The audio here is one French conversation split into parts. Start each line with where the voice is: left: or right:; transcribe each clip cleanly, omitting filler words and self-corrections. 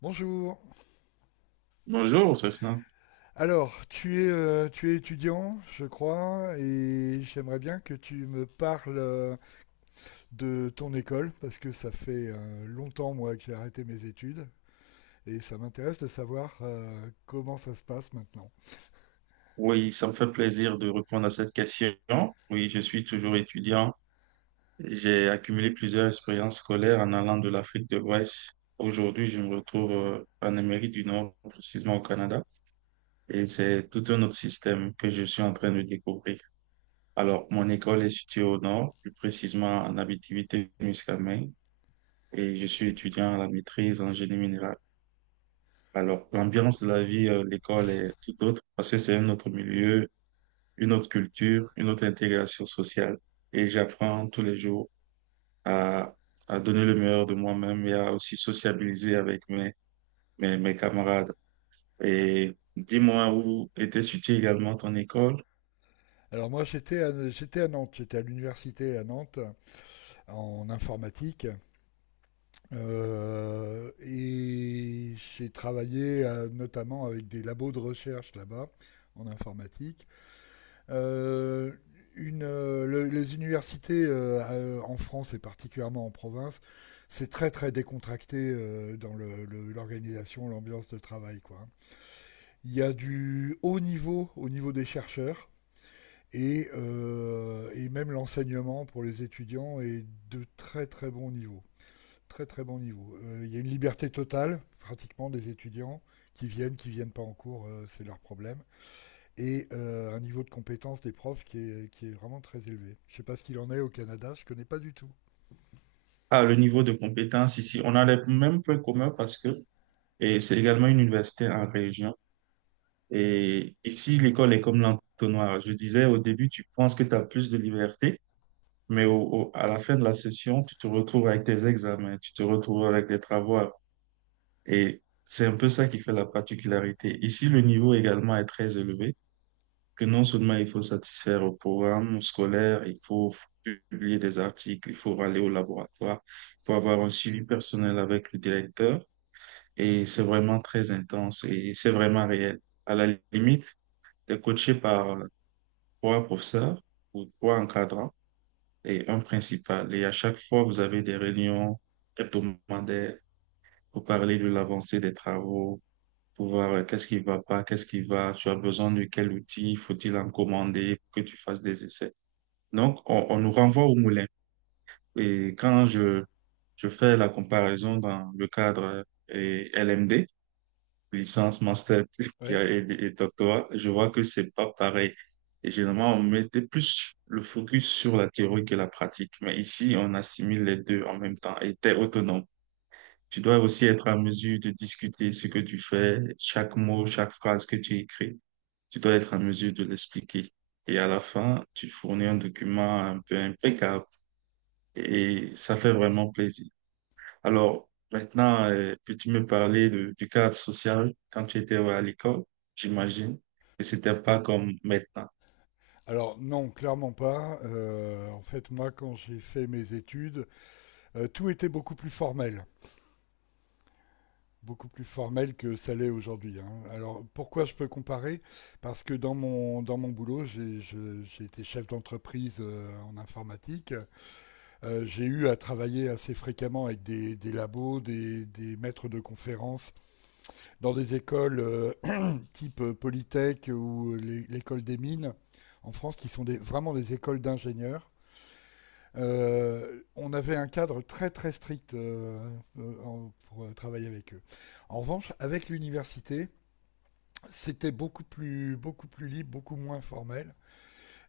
left: Bonjour.
right: Bonjour, Cessna.
left: Alors, tu es étudiant, je crois, et j'aimerais bien que tu me parles de ton école, parce que ça fait longtemps, moi, que j'ai arrêté mes études, et ça m'intéresse de savoir comment ça se passe maintenant.
right: Oui, ça me fait plaisir de répondre à cette question. Oui, je suis toujours étudiant. J'ai accumulé plusieurs expériences scolaires en allant de l'Afrique de l'Ouest. Aujourd'hui, je me retrouve en Amérique du Nord, précisément au Canada, et c'est tout un autre système que je suis en train de découvrir. Alors, mon école est située au Nord, plus précisément en Abitibi-Témiscamingue, et je suis étudiant à la maîtrise en génie minéral. Alors, l'ambiance de la vie de l'école est tout autre parce que c'est un autre milieu, une autre culture, une autre intégration sociale. Et j'apprends tous les jours à, à donner le meilleur de moi-même et à aussi sociabiliser avec mes camarades. Et dis-moi, où était située également ton école?
left: Alors, moi, j'étais à Nantes, j'étais à l'université à Nantes, en informatique, et j'ai travaillé notamment avec des labos de recherche là-bas, en informatique. Euh, les universités en France et particulièrement en province, c'est très très décontracté dans l'organisation, l'ambiance de travail, quoi. Il y a du haut niveau au niveau des chercheurs et et même l'enseignement pour les étudiants est de très très bon niveau. Très très bon niveau. Il y a une liberté totale pratiquement des étudiants qui viennent pas en cours, c'est leur problème et un niveau de compétence des profs qui est vraiment très élevé. Je ne sais pas ce qu'il en est au Canada, je ne connais pas du tout.
right: Ah, le niveau de compétence ici, on a les mêmes points communs, parce que et c'est également une université en région. Et ici, l'école est comme l'entonnoir. Je disais au début, tu penses que tu as plus de liberté, mais à la fin de la session, tu te retrouves avec tes examens, tu te retrouves avec des travaux. Et c'est un peu ça qui fait la particularité. Ici, le niveau également est très élevé, que non seulement il faut satisfaire au programme scolaire, il faut publier des articles, il faut aller au laboratoire, il faut avoir un suivi personnel avec le directeur. Et c'est vraiment très intense et c'est vraiment réel. À la limite, t'es coaché par trois professeurs ou trois encadrants et un principal. Et à chaque fois, vous avez des réunions hebdomadaires pour parler de l'avancée des travaux, pour voir qu'est-ce qui va pas, qu'est-ce qui va, tu as besoin de quel outil, faut-il en commander pour que tu fasses des essais. Donc, on nous renvoie au moulin. Et quand je fais la comparaison dans le cadre et LMD, licence, master puis,
left: Oui.
right: et doctorat, je vois que c'est pas pareil. Et généralement, on mettait plus le focus sur la théorie que la pratique. Mais ici, on assimile les deux en même temps et t'es autonome. Tu dois aussi être à mesure de discuter ce que tu fais, chaque mot, chaque phrase que tu écris, tu dois être en mesure de l'expliquer. Et à la fin, tu fournis un document un peu impeccable et ça fait vraiment plaisir. Alors, maintenant, peux-tu me parler du cadre social quand tu étais à l'école, j'imagine, et c'était pas comme maintenant.
left: Alors non, clairement pas. En fait, moi, quand j'ai fait mes études, euh, tout était beaucoup plus formel, beaucoup plus formel que ça l'est aujourd'hui, hein. Alors pourquoi je peux comparer? Parce que dans mon boulot, j'ai été chef d'entreprise en informatique. J'ai eu à travailler assez fréquemment avec des labos, des maîtres de conférences dans des écoles type Polytech ou l'école des mines en France, qui sont vraiment des écoles d'ingénieurs. On avait un cadre très très strict pour travailler avec eux. En revanche, avec l'université, c'était beaucoup plus libre, beaucoup moins formel.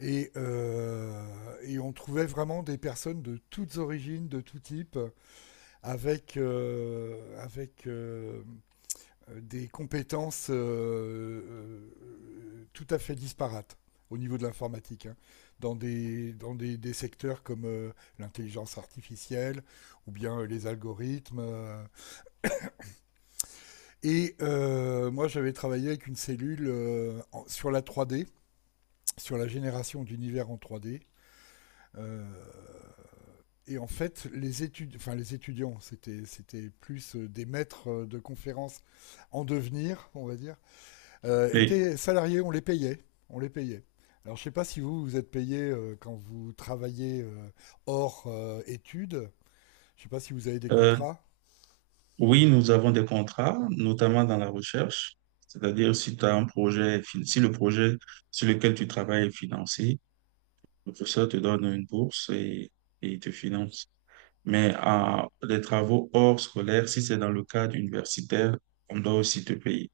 left: Et on trouvait vraiment des personnes de toutes origines, de tout type, avec des compétences tout à fait disparates au niveau de l'informatique, hein, dans des secteurs comme l'intelligence artificielle ou bien les algorithmes. Et moi, j'avais travaillé avec une cellule sur la 3D, sur la génération d'univers en 3D. Euh, et en fait, les étudiants, c'était plus des maîtres de conférences en devenir, on va dire,
right: Mais,
left: étaient salariés, on les payait. On les payait. Alors je sais pas si vous, vous êtes payé quand vous travaillez hors études. Je sais pas si vous avez des
right: euh,
left: contrats.
right: oui, nous avons des contrats, notamment dans la recherche. C'est-à-dire, si tu as un projet, si le projet sur lequel tu travailles est financé, le professeur te donne une bourse, et il te finance. Mais à les travaux hors scolaire, si c'est dans le cadre universitaire, on doit aussi te payer.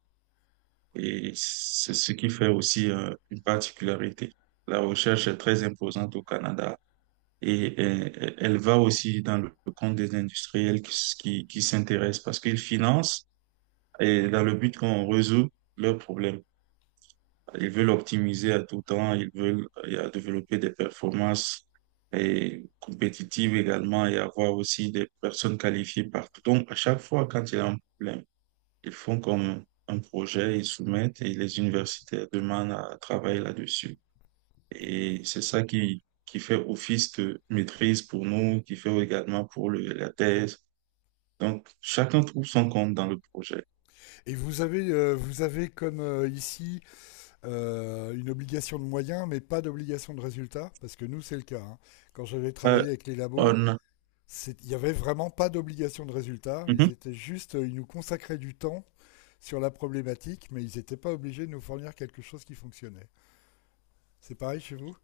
right: Et c'est ce qui fait aussi une particularité. La recherche est très imposante au Canada, et elle va aussi dans le compte des industriels qui s'intéressent parce qu'ils financent, et dans le but qu'on résout leurs problèmes. Ils veulent optimiser à tout temps, ils veulent développer des performances et compétitives également, et avoir aussi des personnes qualifiées partout. Donc, à chaque fois, quand il y a un problème, ils font comme un projet, ils soumettent et les universitaires demandent à travailler là-dessus. Et c'est ça qui fait office de maîtrise pour nous, qui fait également pour la thèse. Donc, chacun trouve son compte dans le projet.
left: Et vous avez comme ici une obligation de moyens, mais pas d'obligation de résultat, parce que nous c'est le cas, hein. Quand j'avais
right: Euh,
left: travaillé avec les labos,
right: on...
left: c'est- il n'y avait vraiment pas d'obligation de résultat. Ils
right: Mhm.
left: étaient juste, ils nous consacraient du temps sur la problématique, mais ils n'étaient pas obligés de nous fournir quelque chose qui fonctionnait. C'est pareil chez vous?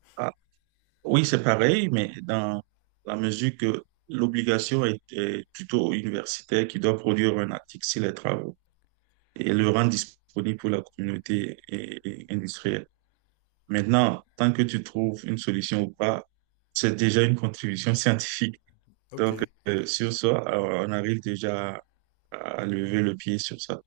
right: Oui, c'est pareil, mais dans la mesure que l'obligation est plutôt universitaire, qui doit produire un article sur les travaux et le rendre disponible pour la communauté et industrielle. Maintenant, tant que tu trouves une solution ou pas, c'est déjà une contribution scientifique.
left: Ok.
right: Donc, sur ça, on arrive déjà à lever le pied sur ça.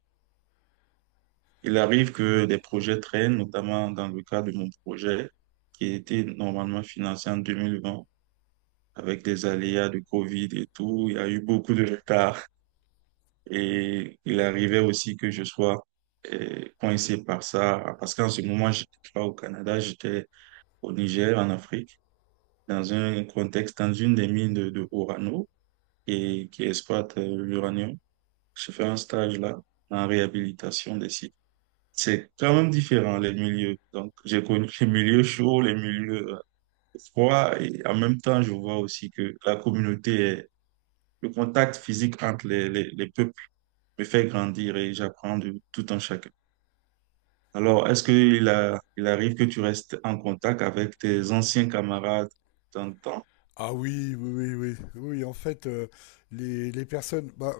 right: Il arrive que des projets traînent, notamment dans le cas de mon projet qui a été normalement financé en 2020. Avec les aléas de Covid et tout, il y a eu beaucoup de retard, et il arrivait aussi que je sois coincé par ça parce qu'en ce moment, j'étais pas au Canada, j'étais au Niger, en Afrique, dans un contexte, dans une des mines de Orano et qui exploite l'uranium. Je fais un stage là en réhabilitation des sites. C'est quand même différent, les milieux. Donc, j'ai connu les milieux chauds, les milieux froids, et en même temps, je vois aussi que la communauté, le contact physique entre les peuples me fait grandir, et j'apprends de tout en chacun. Alors, est-ce il arrive que tu restes en contact avec tes anciens camarades dans le temps?
left: Ah oui, oui, oui, oui. Oui, en fait, les personnes bah,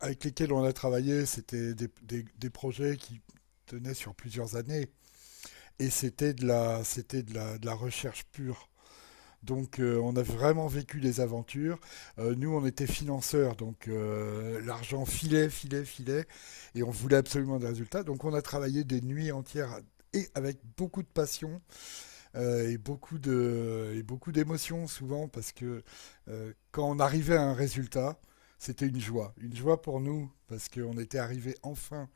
left: avec lesquelles on a travaillé, c'était des projets qui tenaient sur plusieurs années. Et c'était de de la recherche pure. Donc, on a vraiment vécu les aventures. Nous, on était financeurs, donc l'argent filait, et on voulait absolument des résultats. Donc, on a travaillé des nuits entières et avec beaucoup de passion et beaucoup d'émotions souvent parce que quand on arrivait à un résultat, c'était une joie pour nous parce qu'on était arrivé enfin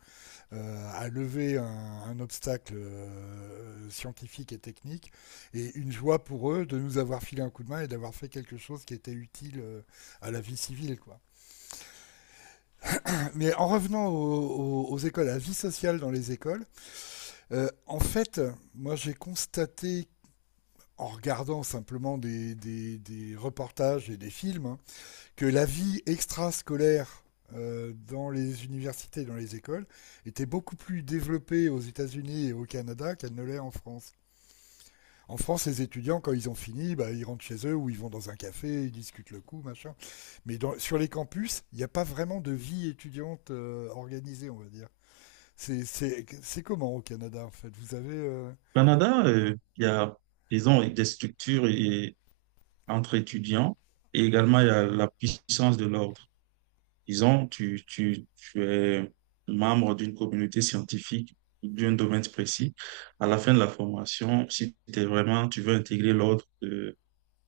left: à lever un obstacle scientifique et technique, et une joie pour eux de nous avoir filé un coup de main et d'avoir fait quelque chose qui était utile à la vie civile, quoi. Mais en revenant aux écoles, à la vie sociale dans les écoles, euh, en fait, moi j'ai constaté en regardant simplement des reportages et des films, hein, que la vie extrascolaire dans les universités, dans les écoles, était beaucoup plus développée aux États-Unis et au Canada qu'elle ne l'est en France. En France, les étudiants, quand ils ont fini, bah, ils rentrent chez eux ou ils vont dans un café, ils discutent le coup, machin. Mais dans, sur les campus, il n'y a pas vraiment de vie étudiante organisée, on va dire. C'est comment au Canada, en fait? Vous avez.
right: Au Canada, ils ont des structures entre étudiants, et également il y a la puissance de l'ordre. Ils ont, tu es membre d'une communauté scientifique ou d'un domaine précis. À la fin de la formation, si t'es vraiment, tu veux intégrer l'ordre de,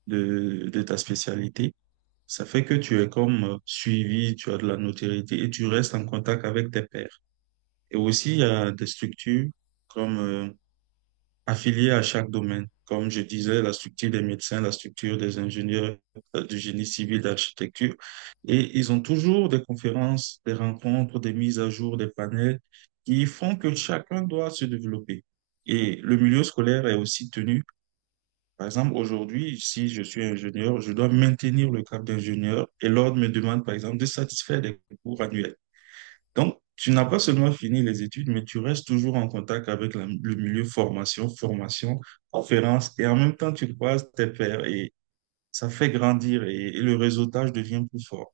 right: de, de ta spécialité. Ça fait que tu es comme suivi, tu as de la notoriété et tu restes en contact avec tes pairs. Et aussi, il y a des structures comme affiliées à chaque domaine. Comme je disais, la structure des médecins, la structure des ingénieurs, du génie civil, d'architecture. Et ils ont toujours des conférences, des rencontres, des mises à jour, des panels qui font que chacun doit se développer. Et le milieu scolaire est aussi tenu. Par exemple, aujourd'hui, si je suis ingénieur, je dois maintenir le cap d'ingénieur et l'ordre me demande, par exemple, de satisfaire des cours annuels. Donc, tu n'as pas seulement fini les études, mais tu restes toujours en contact avec le milieu formation, formation, conférence, et en même temps, tu croises tes pairs et ça fait grandir, et le réseautage devient plus fort.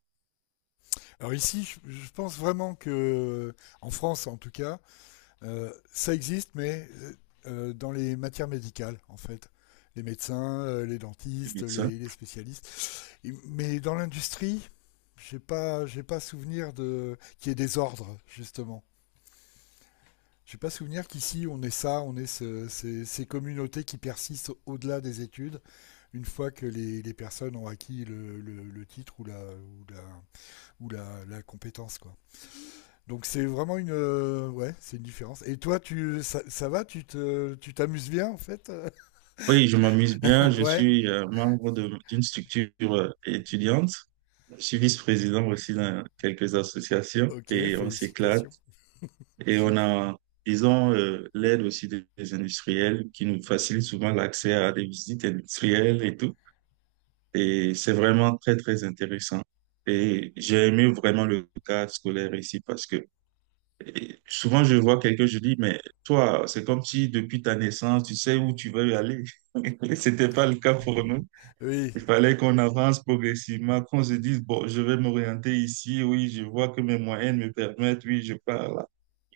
left: Alors ici, pense vraiment que, en France en tout cas, ça existe, mais dans les matières médicales, en fait. Les médecins, les
right: Les
left: dentistes,
right: médecins.
left: les spécialistes. Et- mais dans l'industrie, j'ai pas souvenir de qu'il y ait des ordres, justement. J'ai pas souvenir qu'ici on ait ça, on ait ces communautés qui persistent au-delà des études, une fois que les personnes ont acquis le titre ou la compétence, quoi. Donc c'est vraiment une, ouais, c'est une différence. Et toi, ça va, tu t'amuses bien en fait.
right: Oui, je m'amuse bien. Je
left: Ouais.
right: suis membre d'une structure étudiante. Je suis vice-président aussi dans quelques associations
left: Ok,
right: et on s'éclate.
left: félicitations.
right: Et on a, disons, l'aide aussi des industriels qui nous facilite souvent l'accès à des visites industrielles et tout. Et c'est vraiment très, très intéressant. Et j'ai aimé vraiment le cadre scolaire ici, parce que et souvent je vois quelqu'un, je dis, mais toi, c'est comme si depuis ta naissance, tu sais où tu veux aller. C'était pas le cas pour nous.
left: Oui.
right: Il fallait qu'on avance progressivement, qu'on se dise, bon, je vais m'orienter ici, oui, je vois que mes moyens me permettent, oui, je pars.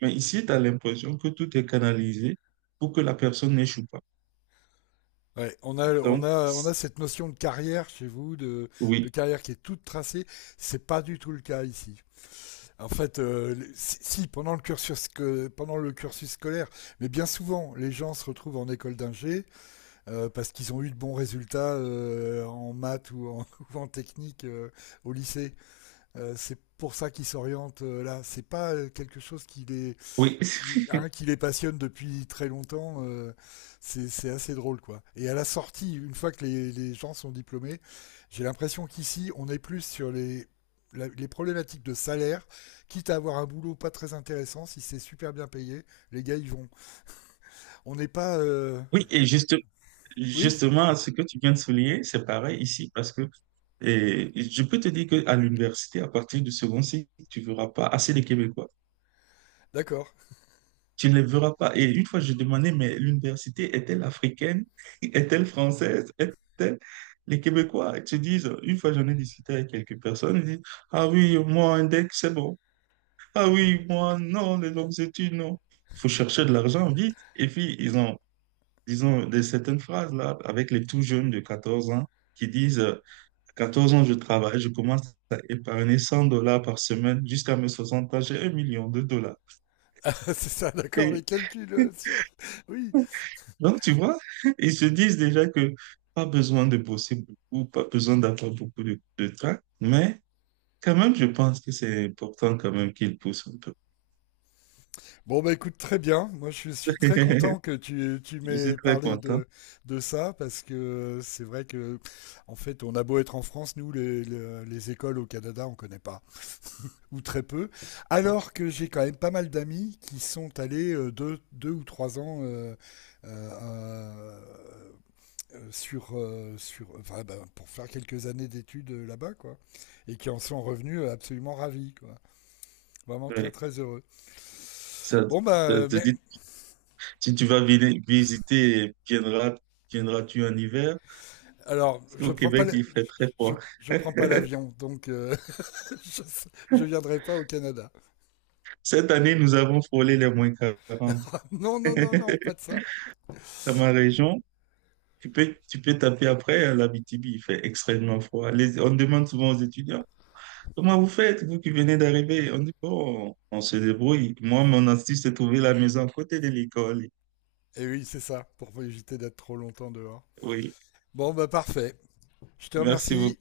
right: Mais ici, tu as l'impression que tout est canalisé pour que la personne n'échoue pas.
left: Ouais,
right: Donc,
left: on a cette notion de carrière chez vous, de
right: oui,
left: carrière qui est toute tracée. C'est pas du tout le cas ici. En fait, si, si, pendant pendant le cursus scolaire, mais bien souvent, les gens se retrouvent en école d'ingé parce qu'ils ont eu de bons résultats en maths ou en, ou en technique au lycée. C'est pour ça qu'il s'oriente là. C'est pas quelque chose qui les,
right: oui,
left: qui, hein, qui les passionne depuis très longtemps. C'est assez drôle, quoi. Et à la sortie, une fois que les gens sont diplômés, j'ai l'impression qu'ici, on est plus sur les problématiques de salaire, quitte à avoir un boulot pas très intéressant, si c'est super bien payé, les gars, ils vont. On n'est pas...
right: oui. Et
left: Oui,
right: justement, ce que tu viens de souligner, c'est pareil ici, parce que et je peux te dire qu'à l'université, à partir du second cycle, tu ne verras pas assez de Québécois.
left: d'accord.
right: Tu ne les verras pas. Et une fois, je demandais, mais l'université est-elle africaine? Est-elle française? Est-elle... Les Québécois, ils te disent, une fois j'en ai discuté avec quelques personnes, ils disent, ah oui, moi, un deck, c'est bon. Ah oui, moi, non, les longues études, non. Il faut chercher de l'argent vite. Et puis, ils ont, disons, des certaines phrases là, avec les tout jeunes de 14 ans qui disent, à 14 ans, je travaille, je commence à épargner 100 $ par semaine jusqu'à mes 60 ans, j'ai 1 million de dollars.
left: C'est ça, d'accord, les
right: Et
left: calculs. Oui,
right: donc, tu vois, ils se disent déjà que pas besoin de bosser beaucoup, pas besoin d'avoir beaucoup de temps, mais quand même, je pense que c'est important quand même qu'ils poussent un peu.
left: bon, bah écoute, très bien. Moi, je suis très content que tu
right: Je suis
left: m'aies
right: très
left: parlé
right: content.
left: de ça parce que c'est vrai que, en fait, on a beau être en France, nous, les écoles au Canada, on connaît pas, ou très peu. Alors que j'ai quand même pas mal d'amis qui sont allés deux ou trois ans euh, euh, ben, pour faire quelques années d'études là-bas, quoi. Et qui en sont revenus absolument ravis, quoi. Vraiment très,
right: Ouais.
left: très heureux.
right: Ça,
left: Bon,
right: ça
left: bah,
right: te
left: mer-
right: dit, si tu vas visiter, viendras-tu en hiver?
left: Alors,
right: Parce qu'au Québec, il fait très
left: je,
right: froid.
left: je prends pas l'avion, donc je, je viendrai pas au Canada.
right: Cette année, nous avons frôlé les -40.
left: Non, non, non, non, pas de ça.
right: Dans ma région, tu peux, taper après, à l'Abitibi, il fait extrêmement froid. On demande souvent aux étudiants, comment vous faites, vous qui venez d'arriver? On dit, bon, on se débrouille. Moi, mon astuce, c'est trouver la maison à côté de l'école.
left: Et oui, c'est ça, pour éviter d'être trop longtemps dehors.
right: Oui,
left: Bon, bah parfait. Je te
right: merci beaucoup.
left: remercie.